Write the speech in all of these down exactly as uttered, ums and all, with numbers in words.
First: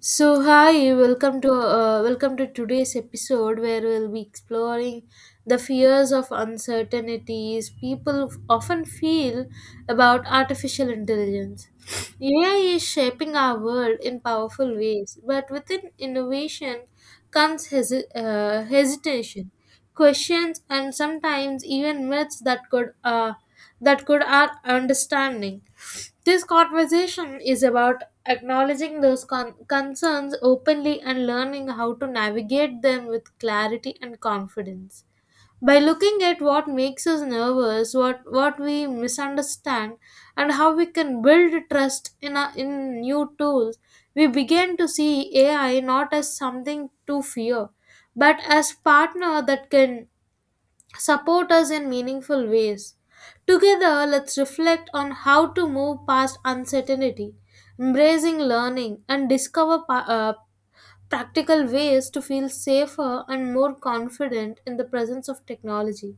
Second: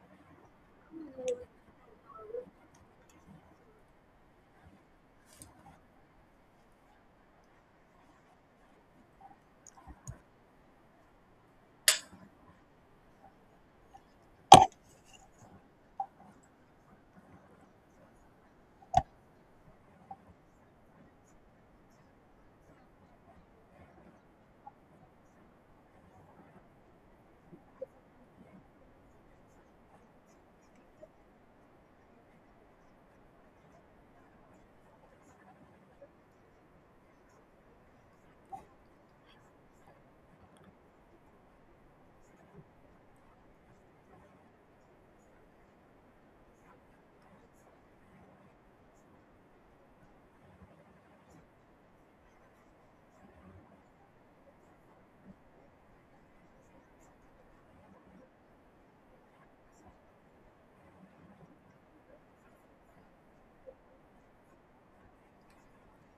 So hi, welcome to uh, welcome to today's episode where we'll be exploring the fears of uncertainties people often feel about artificial intelligence. A I is shaping our world in powerful ways, but within innovation comes hesi- uh, hesitation questions and sometimes even myths that could uh, that could add understanding. This conversation is about acknowledging those con- concerns openly and learning how to navigate them with clarity and confidence. By looking at what makes us nervous, what what we misunderstand, and how we can build trust in a, in new tools, we begin to see ai not as something to fear but as partner that can support us in meaningful ways. Together, let's reflect on how to move past uncertainty, embracing learning, and discover pa- uh, practical ways to feel safer and more confident in the presence of technology.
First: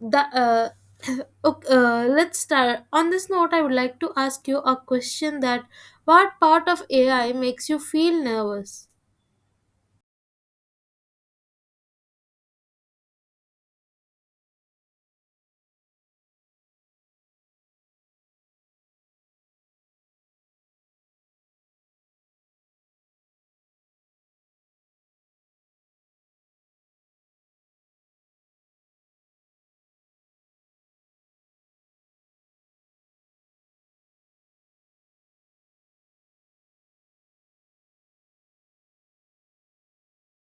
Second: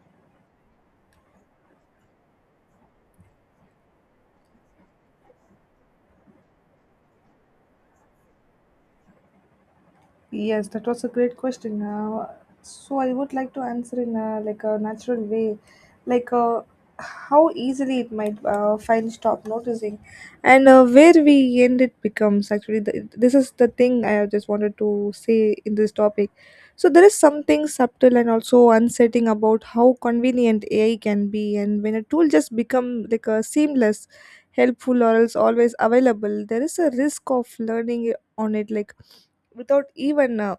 The, uh, ok- uh, let's start. On this note, I would like to ask you a question that what part of A I makes you feel nervous? Yes, that was a great question. Uh, so I would like to answer in a, like a natural way, like uh, how easily it might uh, find stop noticing, and uh, where we end it becomes actually the, this is the thing I just wanted to say in this topic. So there is something subtle and also unsettling about how convenient A I can be, and when a tool just become like a seamless, helpful or else always available, there is a risk of learning on it like without even uh,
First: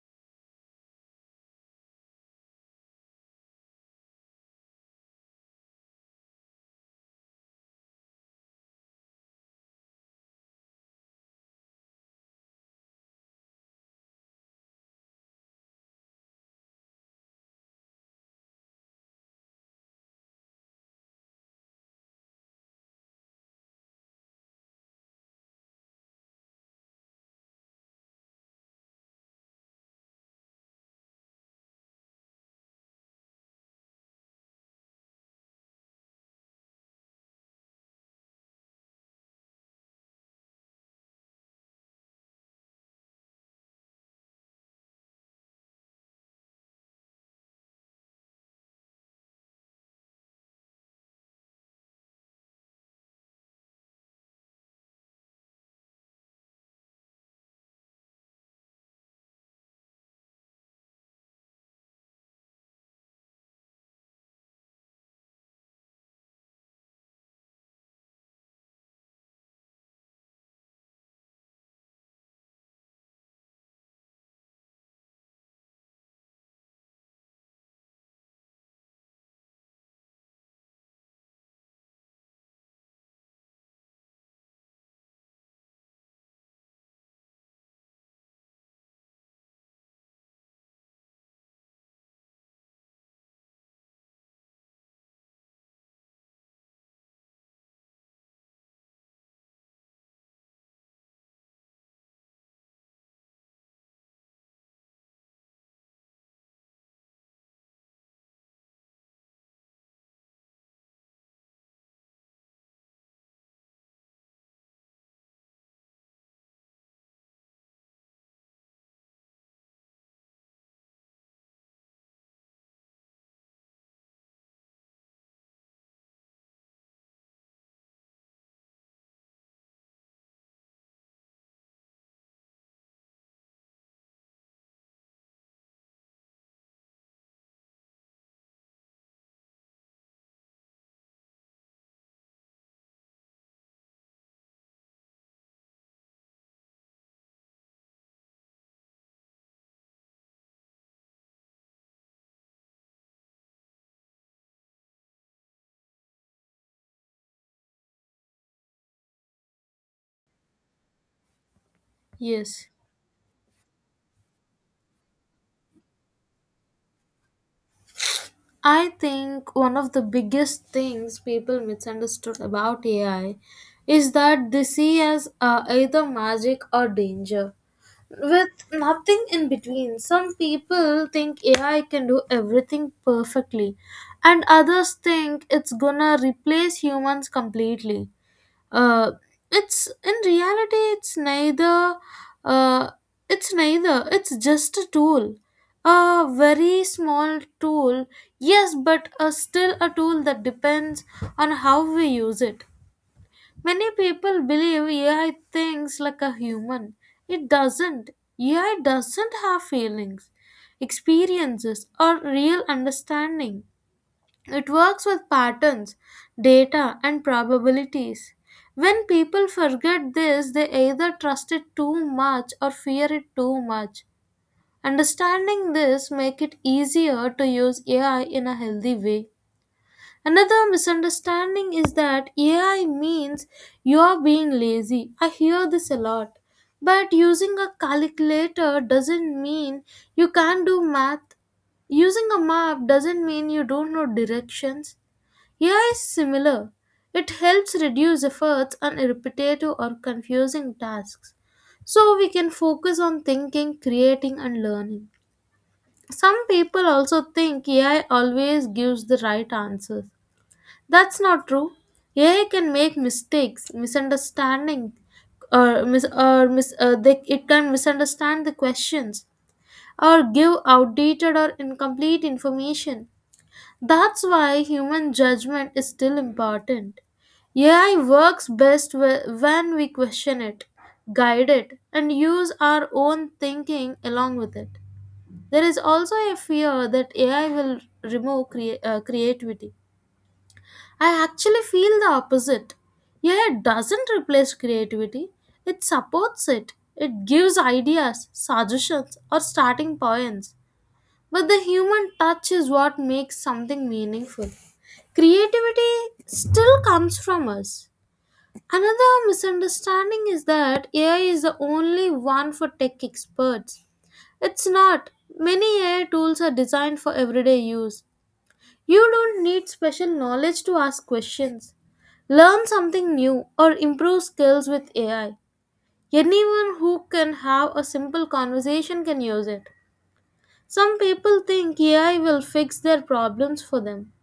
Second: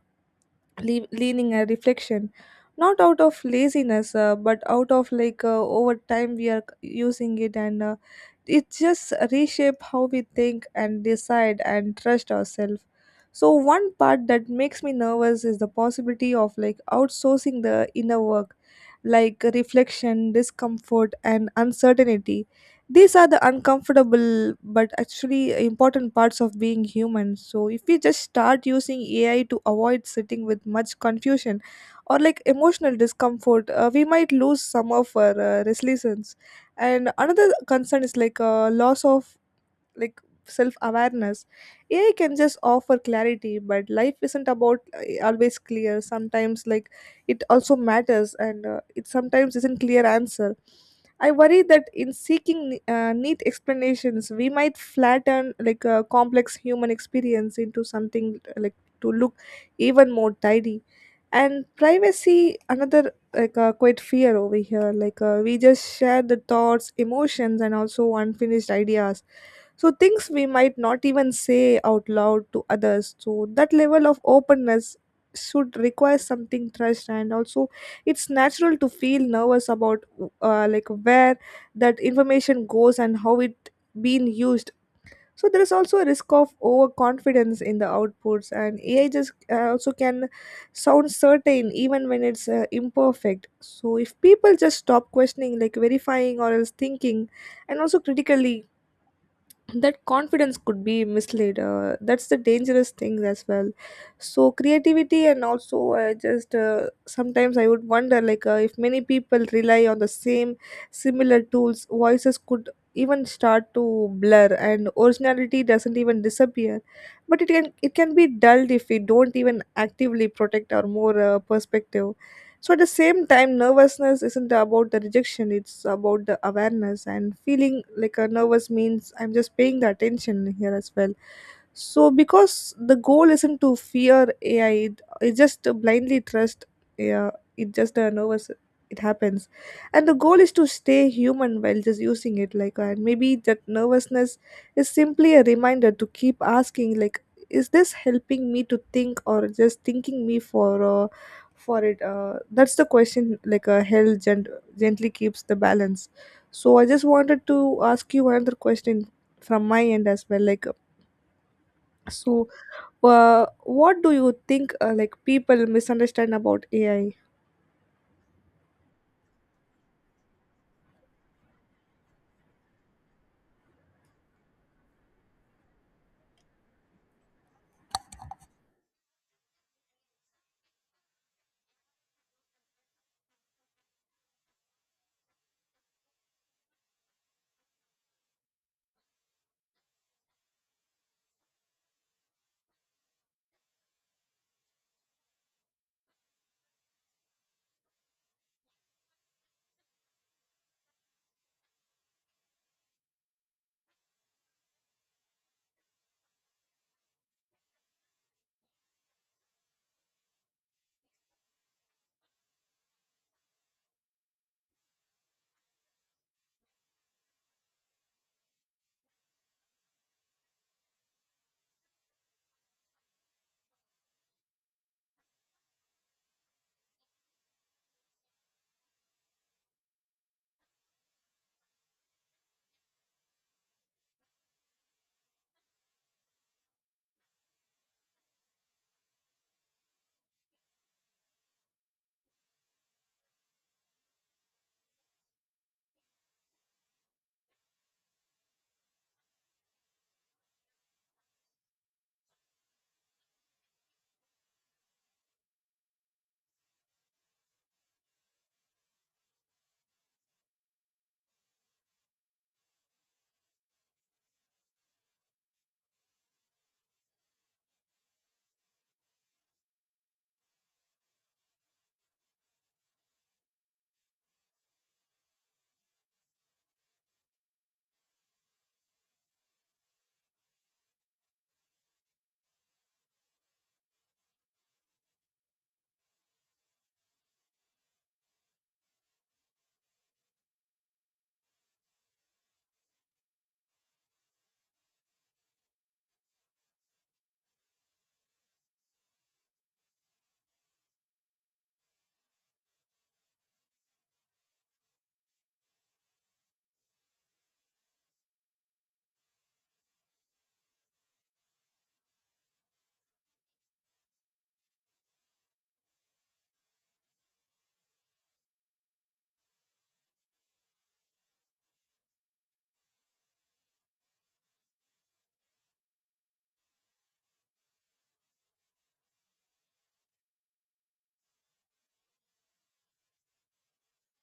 le- leaning a reflection, not out of laziness uh, but out of like uh, over time we are c- using it, and uh, it just reshape how we think and decide and trust ourselves. So one part that makes me nervous is the possibility of like outsourcing the inner work, like reflection, discomfort and uncertainty. These are the uncomfortable but actually important parts of being human. So, if we just start using A I to avoid sitting with much confusion or like emotional discomfort, uh, we might lose some of our uh, resilience. And another concern is like uh, loss of like self awareness. AI can just offer clarity, but life isn't about uh, always clear, sometimes like it also matters, and uh, it sometimes isn't clear answer. I worry that in seeking uh, neat explanations we might flatten like a complex human experience into something uh, like to look even more tidy. And privacy, another like uh, quite fear over here, like uh, we just share the thoughts, emotions and also unfinished ideas, so things we might not even say out loud to others. So that level of openness should require something trust, and also it's natural to feel nervous about uh, like where that information goes and how it being used. So there is also a risk of overconfidence in the outputs, and AI just uh, also can sound certain even when it's uh, imperfect. So if people just stop questioning, like verifying or else thinking and also critically, that confidence could be misled, uh, that's the dangerous thing as well. So creativity and also uh, just uh, sometimes I would wonder, like uh, if many people rely on the same similar tools, voices could even start to blur and originality doesn't even disappear, but it can it can be dulled if we don't even actively protect our more uh, perspective. So at the same time, nervousness isn't about the rejection, it's about the awareness, and feeling like a nervous means I'm just paying the attention here as well. So, because the goal isn't to fear A I, it, it just to blindly trust. Yeah, it just uh, nervous. It happens, and the goal is to stay human while just using it. Like, and maybe that nervousness is simply a reminder to keep asking, like, is this helping me to think or just thinking me for uh, for it? Uh, that's the question. Like, uh, hell gent- gently keeps the balance. So, I just wanted to ask you another question from my end as well. Like so, Yes. uh, what do you think uh, like people misunderstand about A I? I think one of the biggest things people misunderstood about A I is that they see as uh, either magic or danger, with nothing in between. Some people think A I can do everything perfectly, and others think it's gonna replace humans completely. uh, it's in reality it's neither uh, it's neither. It's just a tool, a very small tool, yes, but uh, still a tool that depends on how we use it. Many people believe ai thinks like a human. It doesn't. AI doesn't have feelings, experiences or real understanding. It works with patterns, data, and probabilities. When people forget this, they either trust it too much or fear it too much. Understanding this make it easier to use A I in a healthy way. Another misunderstanding is that A I means you're being lazy. I hear this a lot. But using a calculator doesn't mean you can't do math. Using a map doesn't mean you don't know directions. A I is similar. It helps reduce efforts on repetitive or confusing tasks. So we can focus on thinking, creating, and learning. Some people also think A I always gives the right answers. That's not true. A I can make mistakes, misunderstanding, or mis- or mis- uh, they, it can misunderstand the questions or give outdated or incomplete information. That's why human judgment is still important. A I works best wh- when we question it, guide it, and use our own thinking along with it. There is also a fear that A I will remove crea- uh, creativity. I actually feel the opposite. A I doesn't replace creativity, it supports it. It gives ideas, suggestions, or starting points. But the human touch is what makes something meaningful. Creativity still comes from us. Another misunderstanding is that A I is the only one for tech experts. It's not. Many A I tools are designed for everyday use. You don't need special knowledge to ask questions, learn something new, or improve skills with A I. Anyone who can have a simple conversation can use it. Some people think A I will fix their problems for them,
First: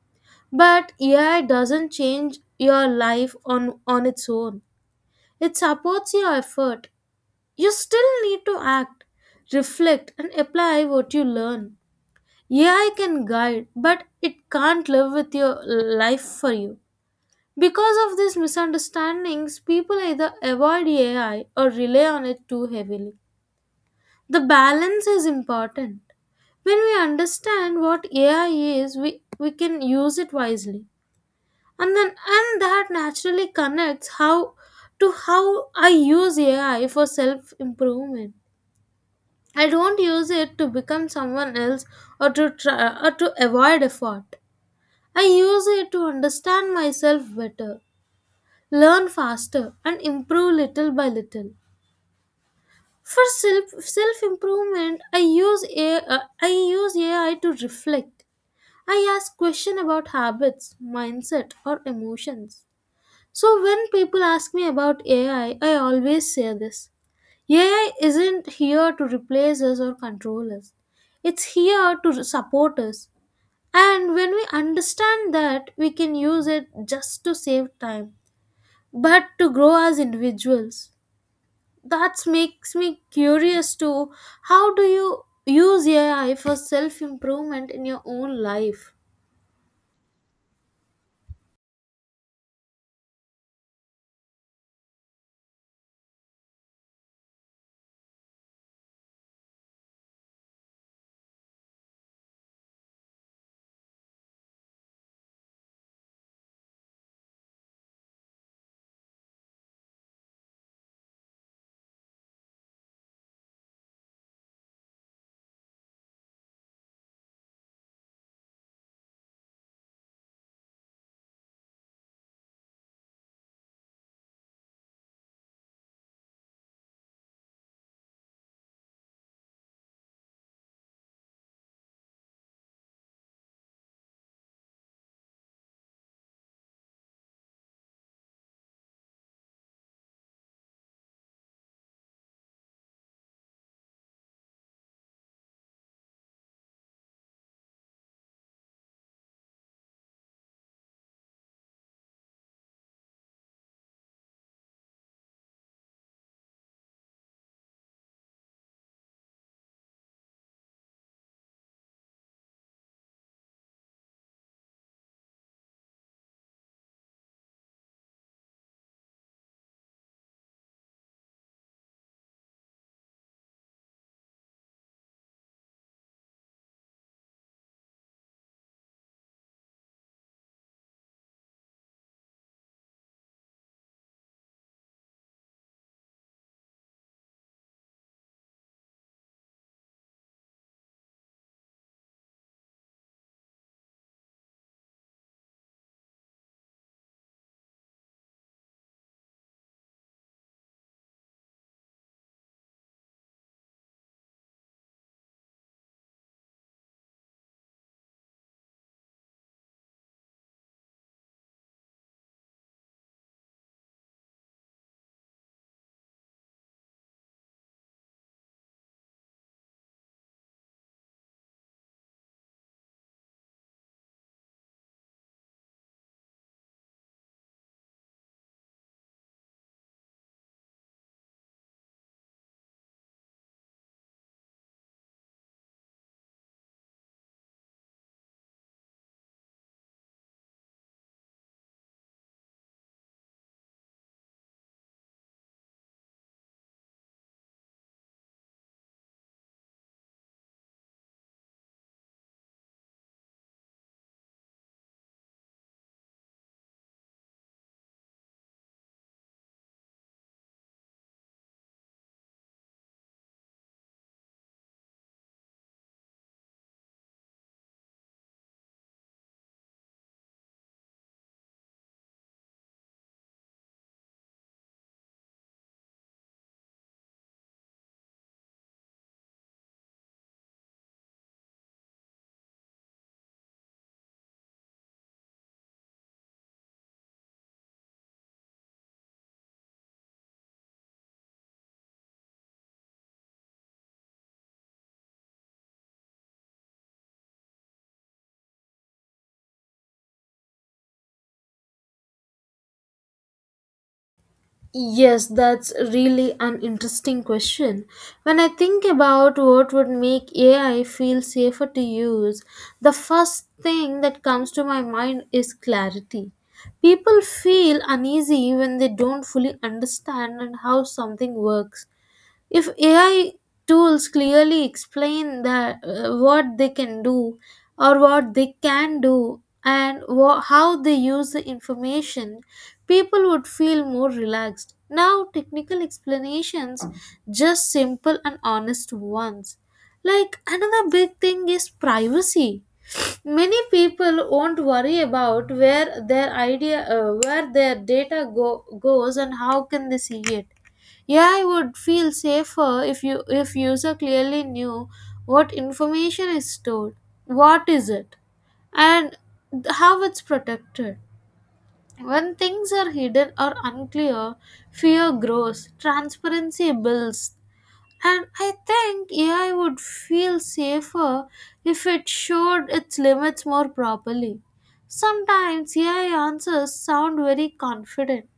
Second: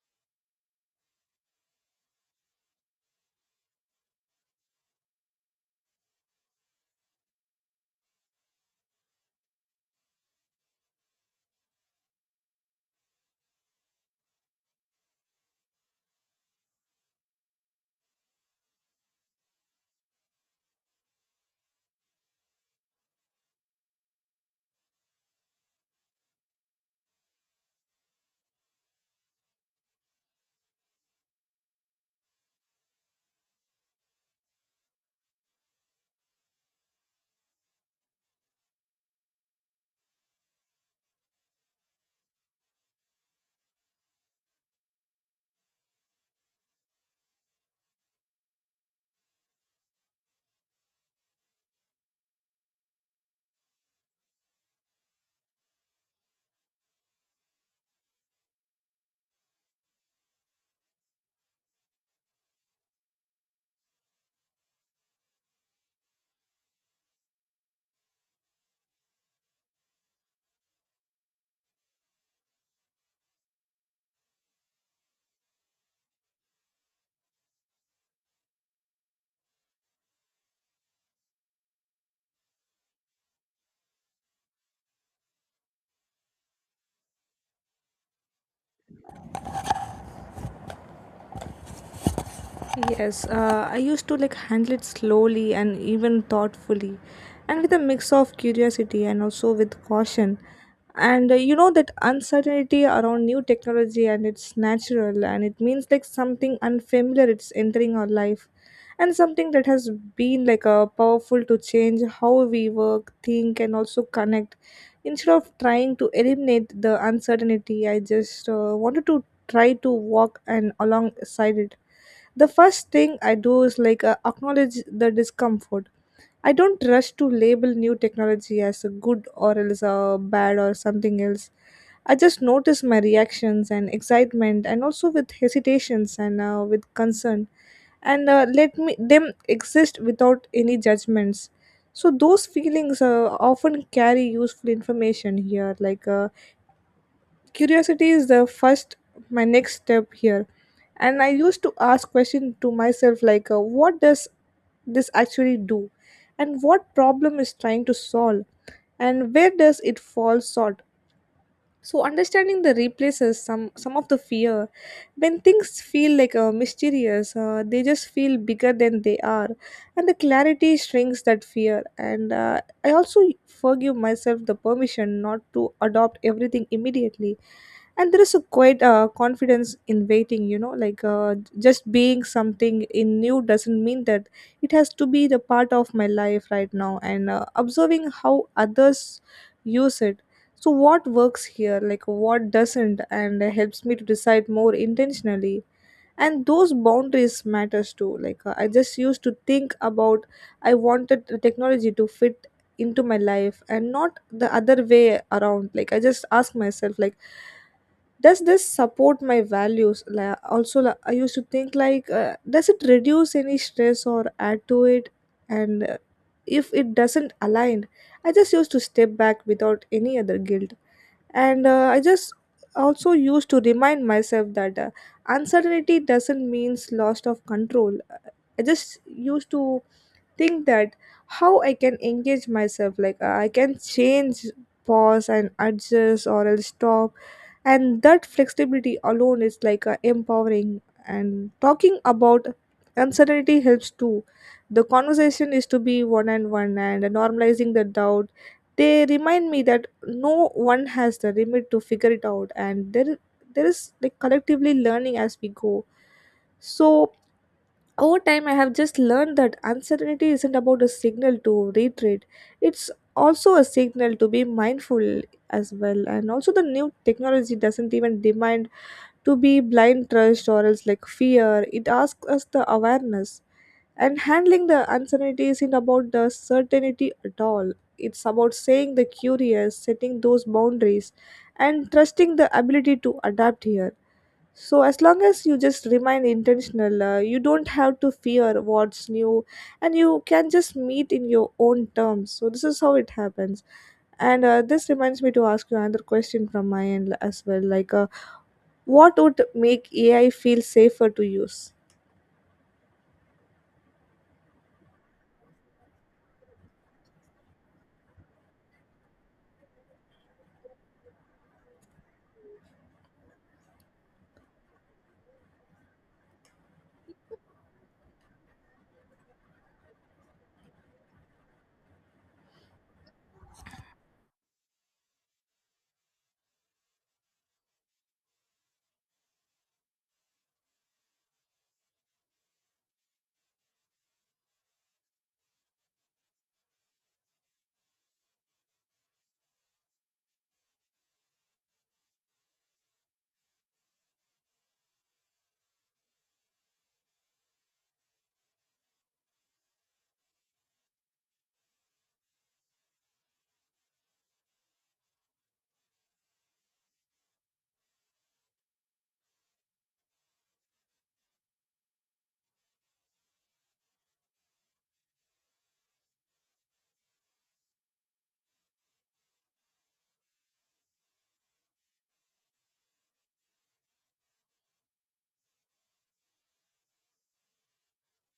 but A I doesn't change your life on, on its own. It supports your effort. You still need to act, reflect, and apply what you learn. A I can guide, but it can't live with your life for you. Because of these misunderstandings, people either avoid A I or rely on it too heavily. The balance is important. When we understand what A I is, we, we can use it wisely. And then and that naturally connects how to how I use ai for self improvement. I don't use it to become someone else or to try, or to avoid effort. I use it to understand myself better, learn faster and improve little by little. For self self improvement i use A I, uh, i i use ai to reflect. I ask question about habits, mindset or emotions. So when people ask me about A I, I I always say this. A I isn't here to replace us or control us. It's here to support us. And when we understand that, we can use it just to save time, but to grow as individuals. That makes me curious to how do you use A I for self improvement in your own life? Yes, uh, I used to like handle it slowly and even thoughtfully, and with a mix of curiosity and also with caution. And uh, you know that uncertainty around new technology, and it's natural, and it means like something unfamiliar it's entering our life, and something that has been like a powerful to change how we work, think and also connect. Instead of trying to eliminate the uncertainty, I just uh, wanted to try to walk and alongside it. The first thing I do is like uh, acknowledge the discomfort. I don't rush to label new technology as a good or else a bad or something else. I just notice my reactions and excitement and also with hesitations and uh, with concern, and uh, let me them exist without any judgments. So those feelings uh, often carry useful information here, like uh, curiosity is the first. My next step here, and I used to ask questions to myself, like uh, what does this actually do, and what problem is trying to solve, and where does it fall short. So understanding the replaces some some of the fear. When things feel like uh, mysterious, uh, they just feel bigger than they are, and the clarity shrinks that fear. And uh, I also forgive myself the permission not to adopt everything immediately. And there is a quite uh, confidence in waiting. You know, like uh, just being something in new doesn't mean that it has to be the part of my life right now. And uh, observing how others use it, so, what works here, like what doesn't, and uh, helps me to decide more intentionally. And those boundaries matters too. Like uh, I just used to think about I wanted the technology to fit into my life and not the other way around. Like I just ask myself, like, does this support my values? Like, also, like, I used to think like, uh, does it reduce any stress or add to it? And uh, if it doesn't align, I just used to step back without any other guilt, and uh, I just also used to remind myself that uh, uncertainty doesn't means loss of control. I just used to think that how I can engage myself, like uh, I can change, pause and adjust or else stop, and that flexibility alone is like uh, empowering. And talking about uncertainty helps too. The conversation is to be one and one, and normalizing the doubt, they remind me that no one has the limit to figure it out, and there there is like collectively learning as we go. So over time, I have just learned that uncertainty isn't about a signal to retreat, it's also a signal to be mindful as well. And also, the new technology doesn't even demand to be blind trust or else like fear, it asks us the awareness. And handling the uncertainty isn't about the certainty at all. It's about saying the curious, setting those boundaries, and trusting the ability to adapt here. So as long as you just remain intentional, uh, you don't have to fear what's new, and you can just meet in your own terms. So this is how it happens. And uh, this reminds me to ask you another question from my end as well. Like, uh, what would make A I feel safer to use? Yes, that's really an interesting question. When I think about what would make A I feel safer to use, the first thing that comes to my mind is clarity. People feel uneasy when they don't fully understand and how something works. If A I tools clearly explain that uh, what they can do or what they can do and wha- how they use the information, people would feel more relaxed. Now, technical explanations just simple and honest ones. Like another big thing is privacy. Many people won't worry about where their idea, uh, where their data go, goes, and how can they see it. A I would feel safer if you if user clearly knew what information is stored, what is it, and th- how it's protected. When things are hidden or unclear, fear grows, transparency builds, and I think A I would feel safer if it showed its limits more properly. Sometimes A I answers sound very confident,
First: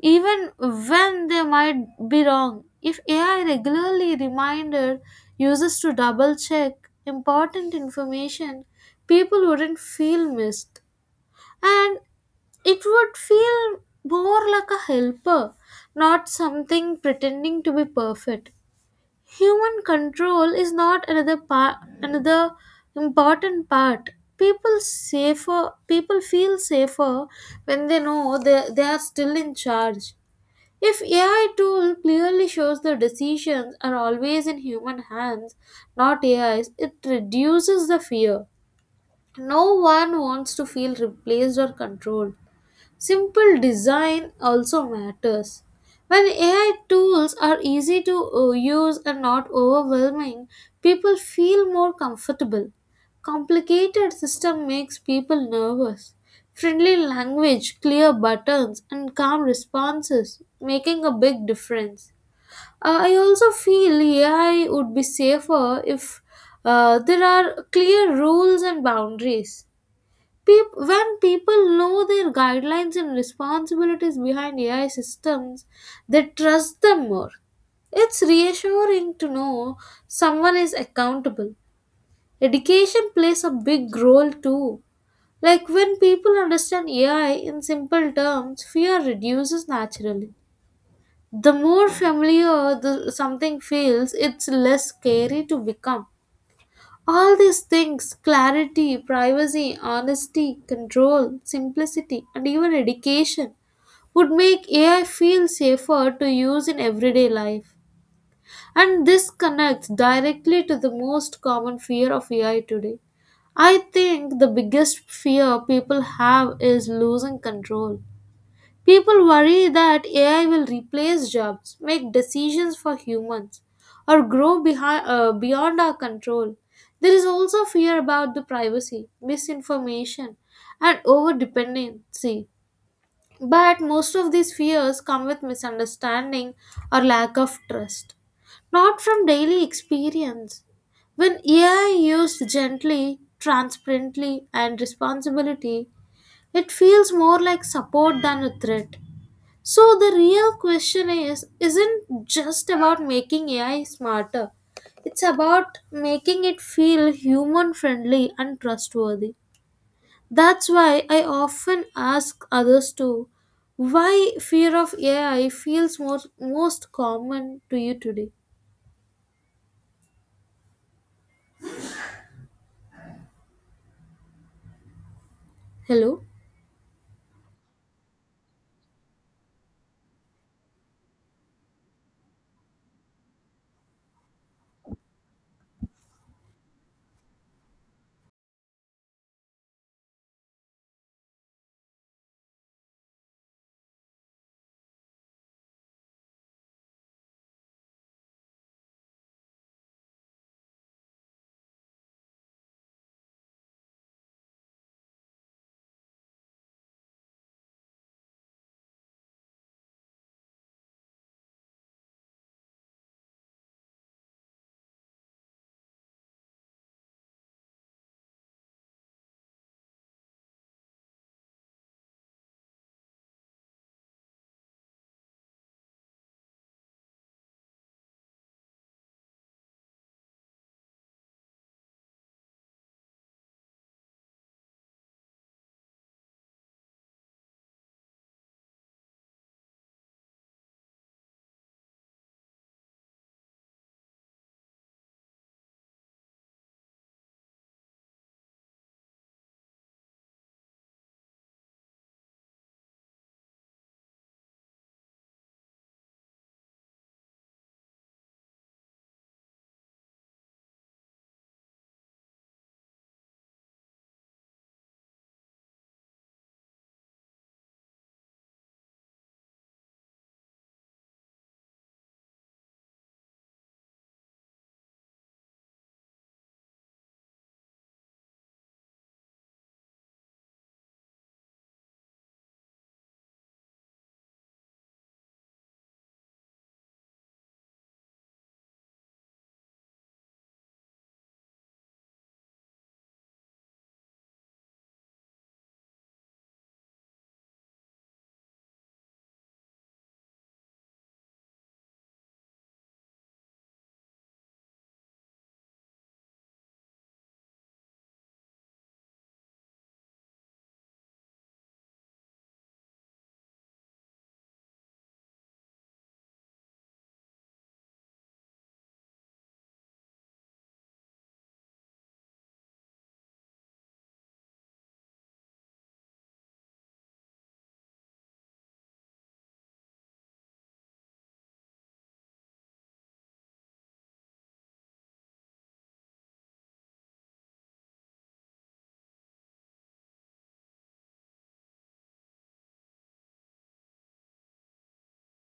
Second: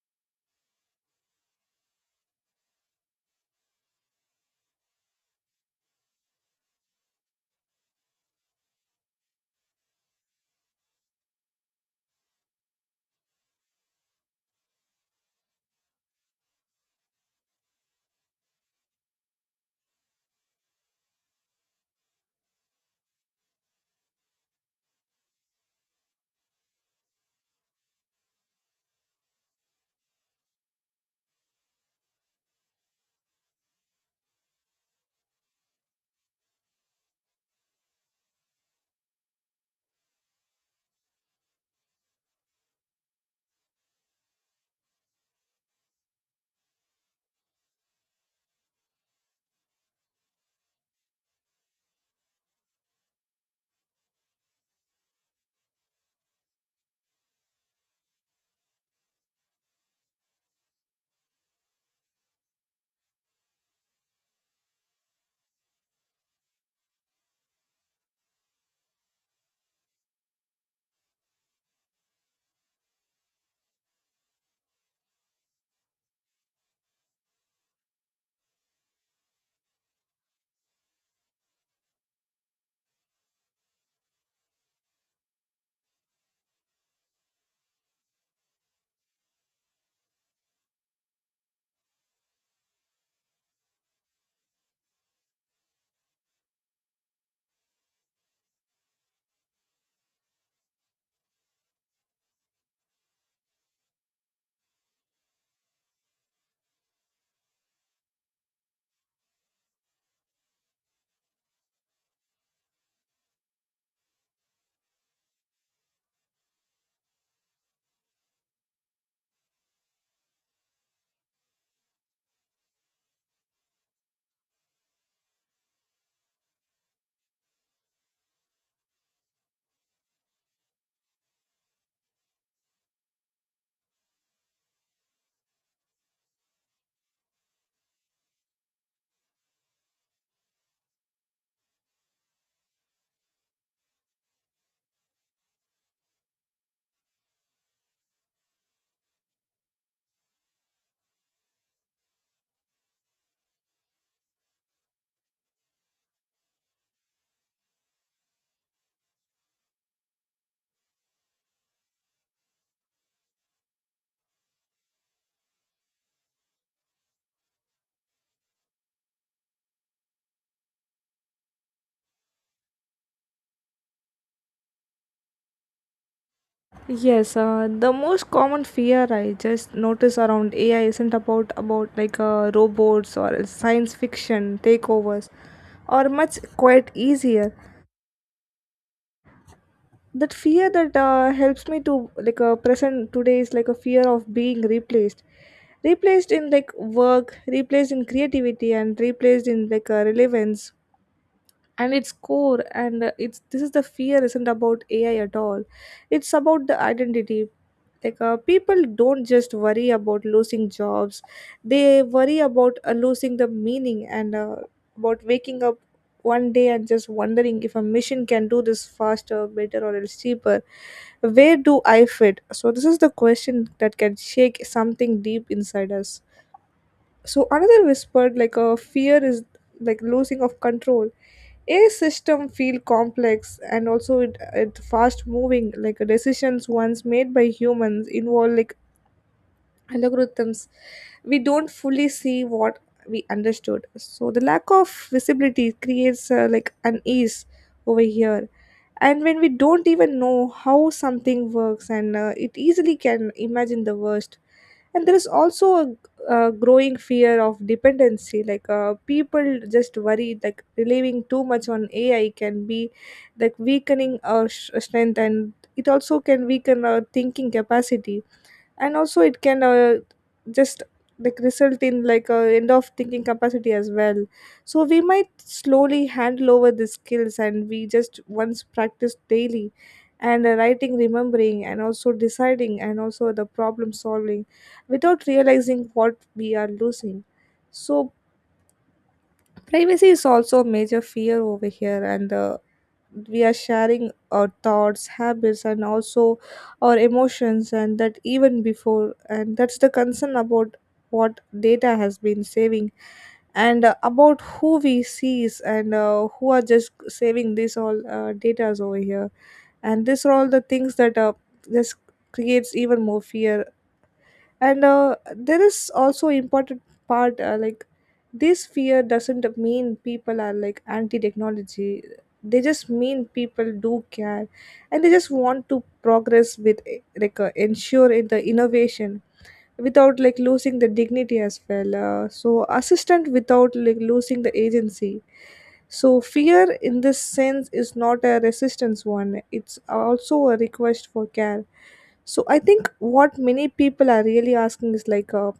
even when they might be wrong. If A I regularly reminded users to double check important information, people wouldn't feel missed. And it would feel more like a helper, not something pretending to be perfect. Human control is not another part, another important part. People safer. People feel safer when they know they, they are still in charge. If A I tool clearly shows the decisions are always in human hands, not A I's, it reduces the fear. No one wants to feel replaced or controlled. Simple design also matters. When A I tools are easy to uh, use and not overwhelming, people feel more comfortable. Complicated system makes people nervous. Friendly language, clear buttons, and calm responses making a big difference. Uh, I also feel A I would be safer if uh, there are clear rules and boundaries. Peop- when people know their guidelines and responsibilities behind A I systems, they trust them more. It's reassuring to know someone is accountable. Education plays a big role too. Like when people understand A I in simple terms, fear reduces naturally. The more familiar the, something feels, it's less scary to become. All these things clarity, privacy, honesty, control, simplicity, and even education would make A I feel safer to use in everyday life. And this connects directly to the most common fear of A I today. I think the biggest fear people have is losing control. People worry that A I will replace jobs, make decisions for humans, or grow behind, uh, beyond our control. There is also fear about the privacy, misinformation, and overdependency. But most of these fears come with misunderstanding or lack of trust, not from daily experience. When A I used gently, transparently, and responsibility, it feels more like support than a threat. So the real question is isn't just about making A I smarter. It's about making it feel human friendly and trustworthy. That's why I often ask others too why fear of A I feels most, most common to you today. Hello? Yes, uh, the most common fear I just notice around A I isn't about about like uh, robots or science fiction takeovers, or much quite easier. That fear that uh, helps me to like uh, present today is like a fear of being replaced, replaced in like work, replaced in creativity, and replaced in like uh, relevance. And its core, and uh, it's this is the fear isn't about AI at all, it's about the identity. like uh, people don't just worry about losing jobs, they worry about uh, losing the meaning, and uh, about waking up one day and just wondering if a machine can do this faster, better or else cheaper, where do I fit. So this is the question that can shake something deep inside us. So another whispered like a fear is like losing of control. A system feel complex, and also it, it fast moving, like decisions once made by humans involve like algorithms we don't fully see what we understood. So the lack of visibility creates uh, like unease over here, and when we don't even know how something works, and uh, it easily can imagine the worst. And there is also a, a growing fear of dependency, like uh, people just worry like relying too much on AI can be like weakening our sh- strength, and it also can weaken our thinking capacity, and also it can uh, just like result in like a end of thinking capacity as well. So we might slowly handle over the skills, and we just once practice daily, and uh, writing, remembering and also deciding and also the problem solving, without realizing what we are losing. So privacy is also a major fear over here, and uh, we are sharing our thoughts, habits and also our emotions, and that even before, and that's the concern about what data has been saving, and uh, about who we sees, and uh, who are just saving this all uh, data's over here. And these are all the things that uh, this creates even more fear. And uh, there is also important part, uh, like this fear doesn't mean people are like anti technology, they just mean people do care, and they just want to progress with eh, like uh, ensure in the innovation without like losing the dignity as well, uh, so assistant without like losing the agency. So fear in this sense is not a resistance one, it's also a request for care. So I think what many people are really asking is like uh,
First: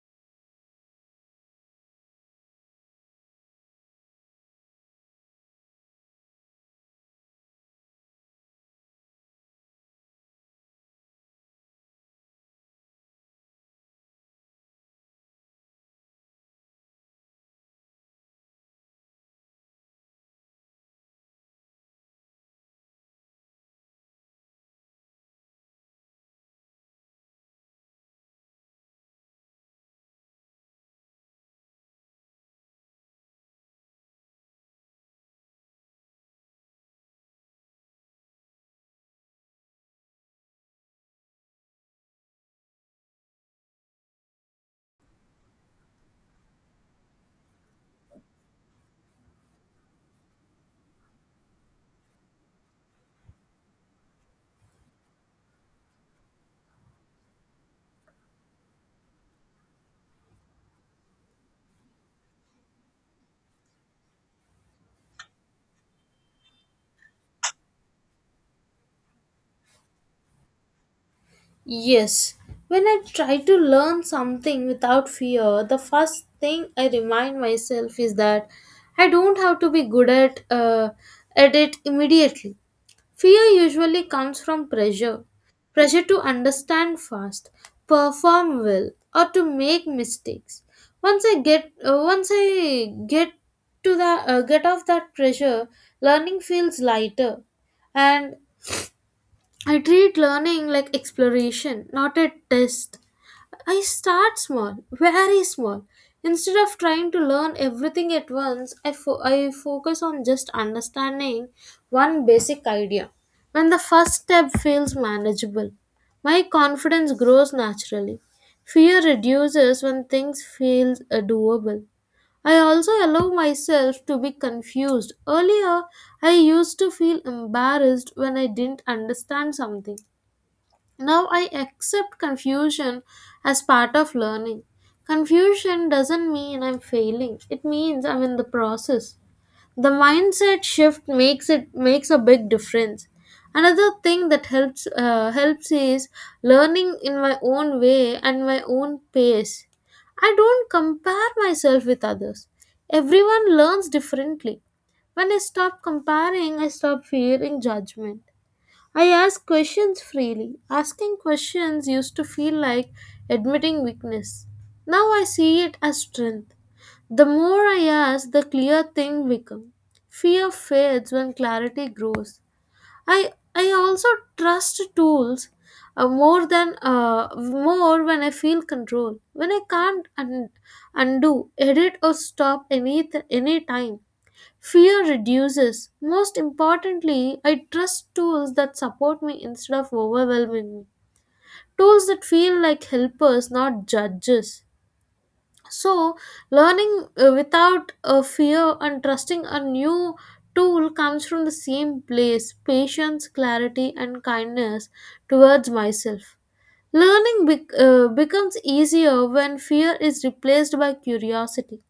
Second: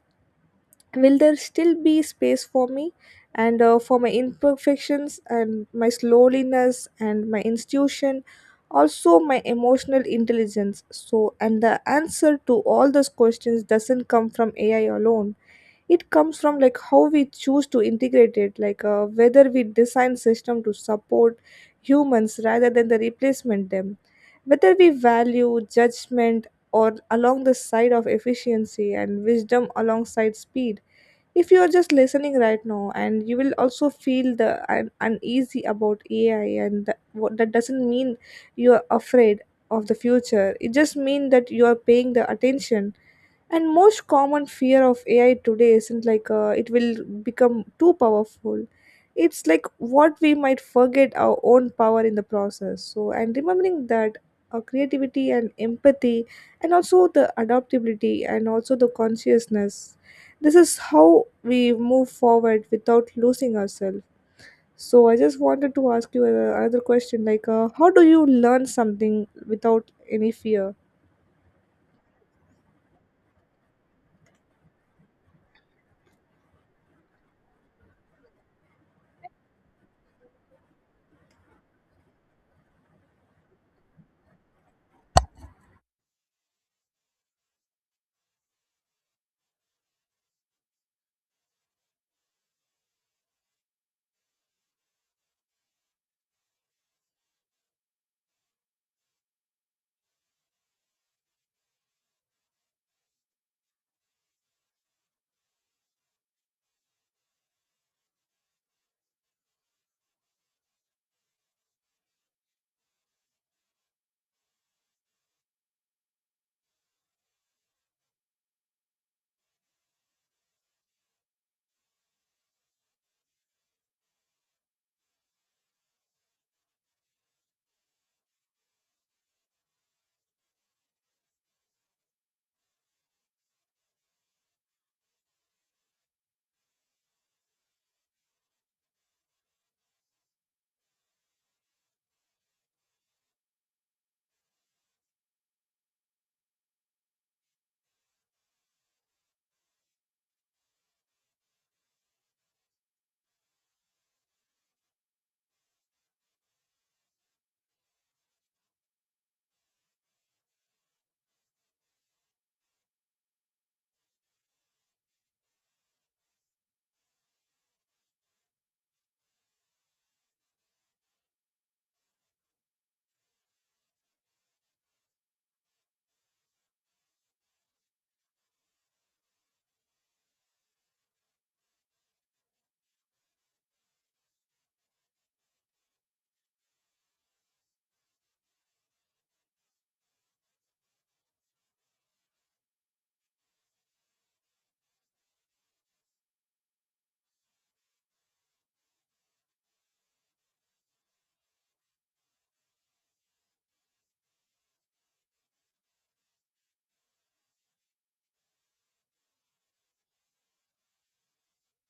will there still be space for me, and uh, for my imperfections and my slowness and my institution, also my emotional intelligence. So and the answer to all those questions doesn't come from AI alone, it comes from like how we choose to integrate it, like uh, whether we design system to support humans rather than the replacement them, whether we value judgment or along the side of efficiency and wisdom alongside speed. If you are just listening right now and you will also feel the un- uneasy about AI and the, what, that doesn't mean you are afraid of the future, it just means that you are paying the attention. And most common fear of AI today isn't like uh, it will become too powerful, it's like what we might forget our own power in the process. So and remembering that our creativity and empathy and also the adaptability and also the consciousness, this is how we move forward without losing ourselves. So I just wanted to ask you uh, another question, like uh, how do you learn something without any fear? Yes, when I try to learn something without fear, the first thing I remind myself is that I don't have to be good at uh, at it immediately. Fear usually comes from pressure, pressure to understand fast, perform well, or to make mistakes. Once I get uh, once I get to the uh, get off that pressure, learning feels lighter and I treat learning like exploration, not a test. I start small, very small. Instead of trying to learn everything at once, I, fo- I focus on just understanding one basic idea. When the first step feels manageable, my confidence grows naturally. Fear reduces when things feel uh, doable. I also allow myself to be confused. Earlier, I used to feel embarrassed when I didn't understand something. Now I accept confusion as part of learning. Confusion doesn't mean I'm failing. It means I'm in the process. The mindset shift makes it makes a big difference. Another thing that helps uh, helps is learning in my own way and my own pace. I don't compare myself with others. Everyone learns differently. When I stop comparing, I stop fearing judgment. I ask questions freely. Asking questions used to feel like admitting weakness. Now I see it as strength. The more I ask, the clear things become. Fear fades when clarity grows. I I also trust tools uh, more than uh, more when I feel control. When I can't un- undo, edit or stop any any time. Fear reduces. Most importantly, I trust tools that support me instead of overwhelming me. Tools that feel like helpers, not judges. So, learning uh, without a fear and trusting a new tool comes from the same place patience, clarity, and kindness towards myself. Learning bec- uh, becomes easier when fear is replaced by curiosity.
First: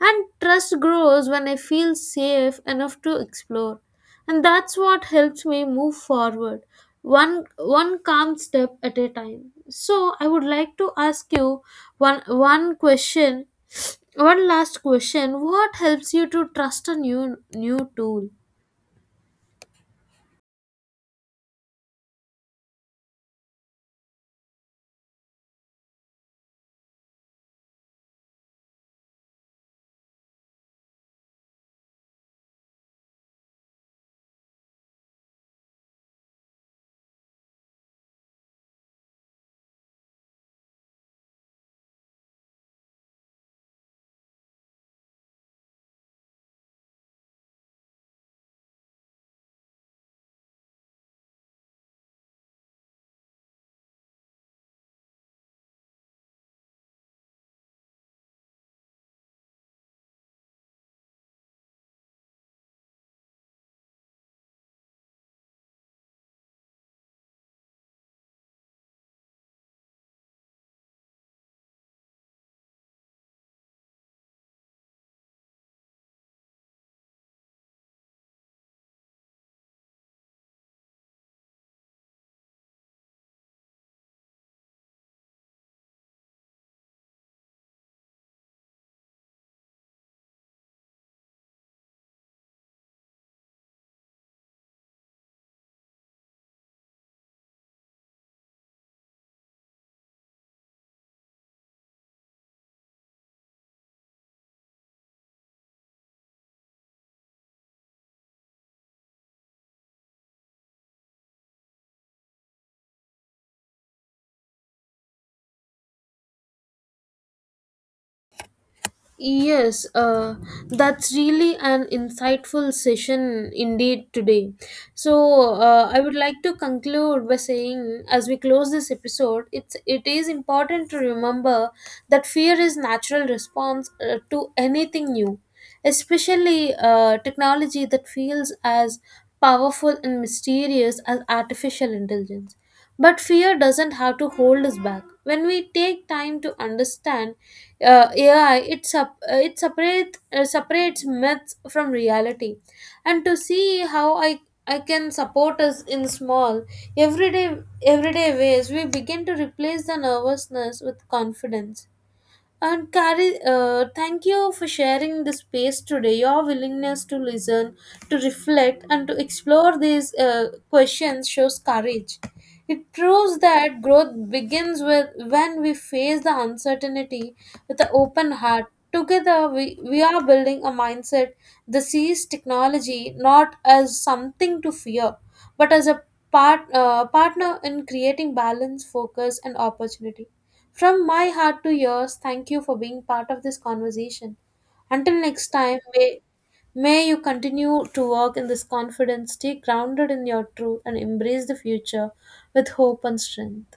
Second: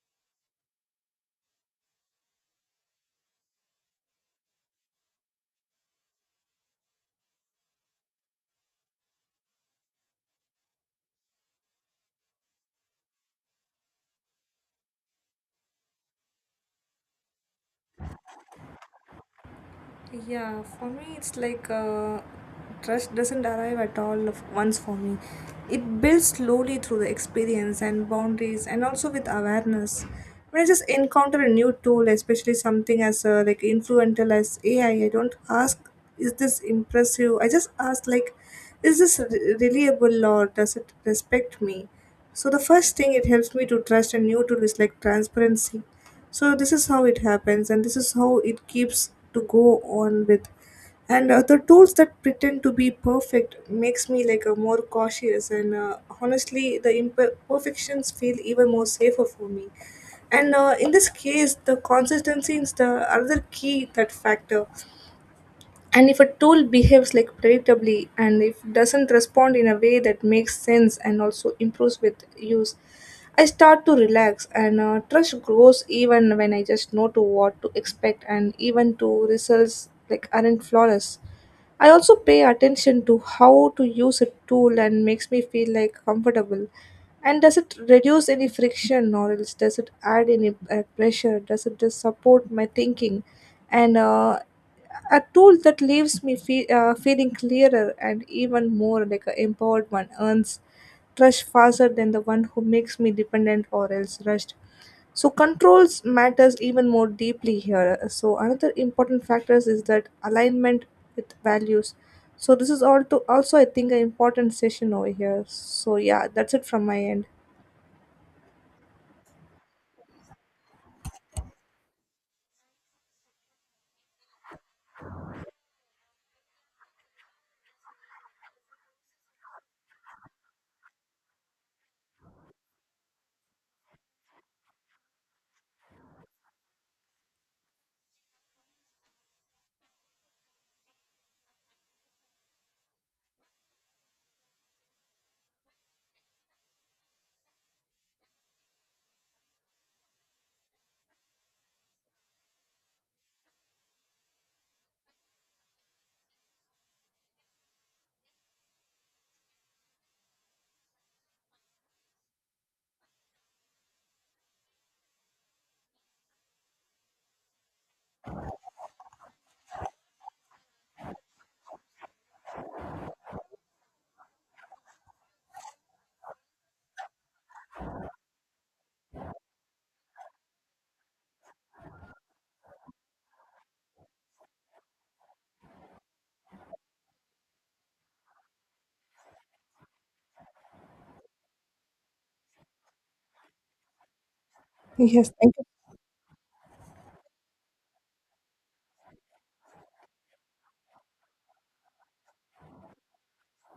And trust grows when I feel safe enough to explore. And that's what helps me move forward, one, one calm step at a time. So, I would like to ask you one, one question, one last question. What helps you to trust a new, new tool? Yeah, for me it's like uh, trust doesn't arrive at all of once for me. It builds slowly through the experience and boundaries and also with awareness. When I just encounter a new tool, especially something as uh, like influential as A I, I I don't ask, is this impressive? I just ask like, is this re- reliable, or does it respect me? So the first thing it helps me to trust a new tool is like transparency, so this is how it happens and this is how it keeps to go on with. And uh, the tools that pretend to be perfect makes me like a more cautious, and uh, honestly the imperfections feel even more safer for me. And uh, in this case the consistency is the other key that factor, and if a tool behaves like predictably, and if doesn't respond in a way that makes sense and also improves with use, I start to relax, and uh, trust grows even when I just know to what to expect and even to results like aren't flawless. I also pay attention to how to use a tool and makes me feel like comfortable. And does it reduce any friction, or else does it add any uh, pressure? Does it just support my thinking? And uh, a tool that leaves me feel, uh, feeling clearer and even more like an empowered one earns trust faster than the one who makes me dependent or else rushed. So controls matters even more deeply here. So another important factors is that alignment with values. So this is all to also I think an important session over here. So yeah, that's it from my end. Yes, uh, that's really an insightful session indeed today. So uh, I would like to conclude by saying, as we close this episode, it's it is important to remember that fear is natural response uh, to anything new, especially uh, technology that feels as powerful and mysterious as artificial intelligence. But fear doesn't have to hold us back. When we take time to understand uh, A I, it, sup- uh, it separate, uh, separates myths from reality. And to see how I, I can support us in small, everyday, everyday ways, we begin to replace the nervousness with confidence. And Kari, uh, thank you for sharing the space today. Your willingness to listen, to reflect, and to explore these uh, questions shows courage. It proves that growth begins with when we face the uncertainty with an open heart. Together, we, we are building a mindset that sees technology not as something to fear, but as a part, uh, partner in creating balance, focus, and opportunity. From my heart to yours, thank you for being part of this conversation. Until Yes, next thank time, may, may you continue to walk in this confidence, stay grounded in your truth, and embrace the future with hope and strength.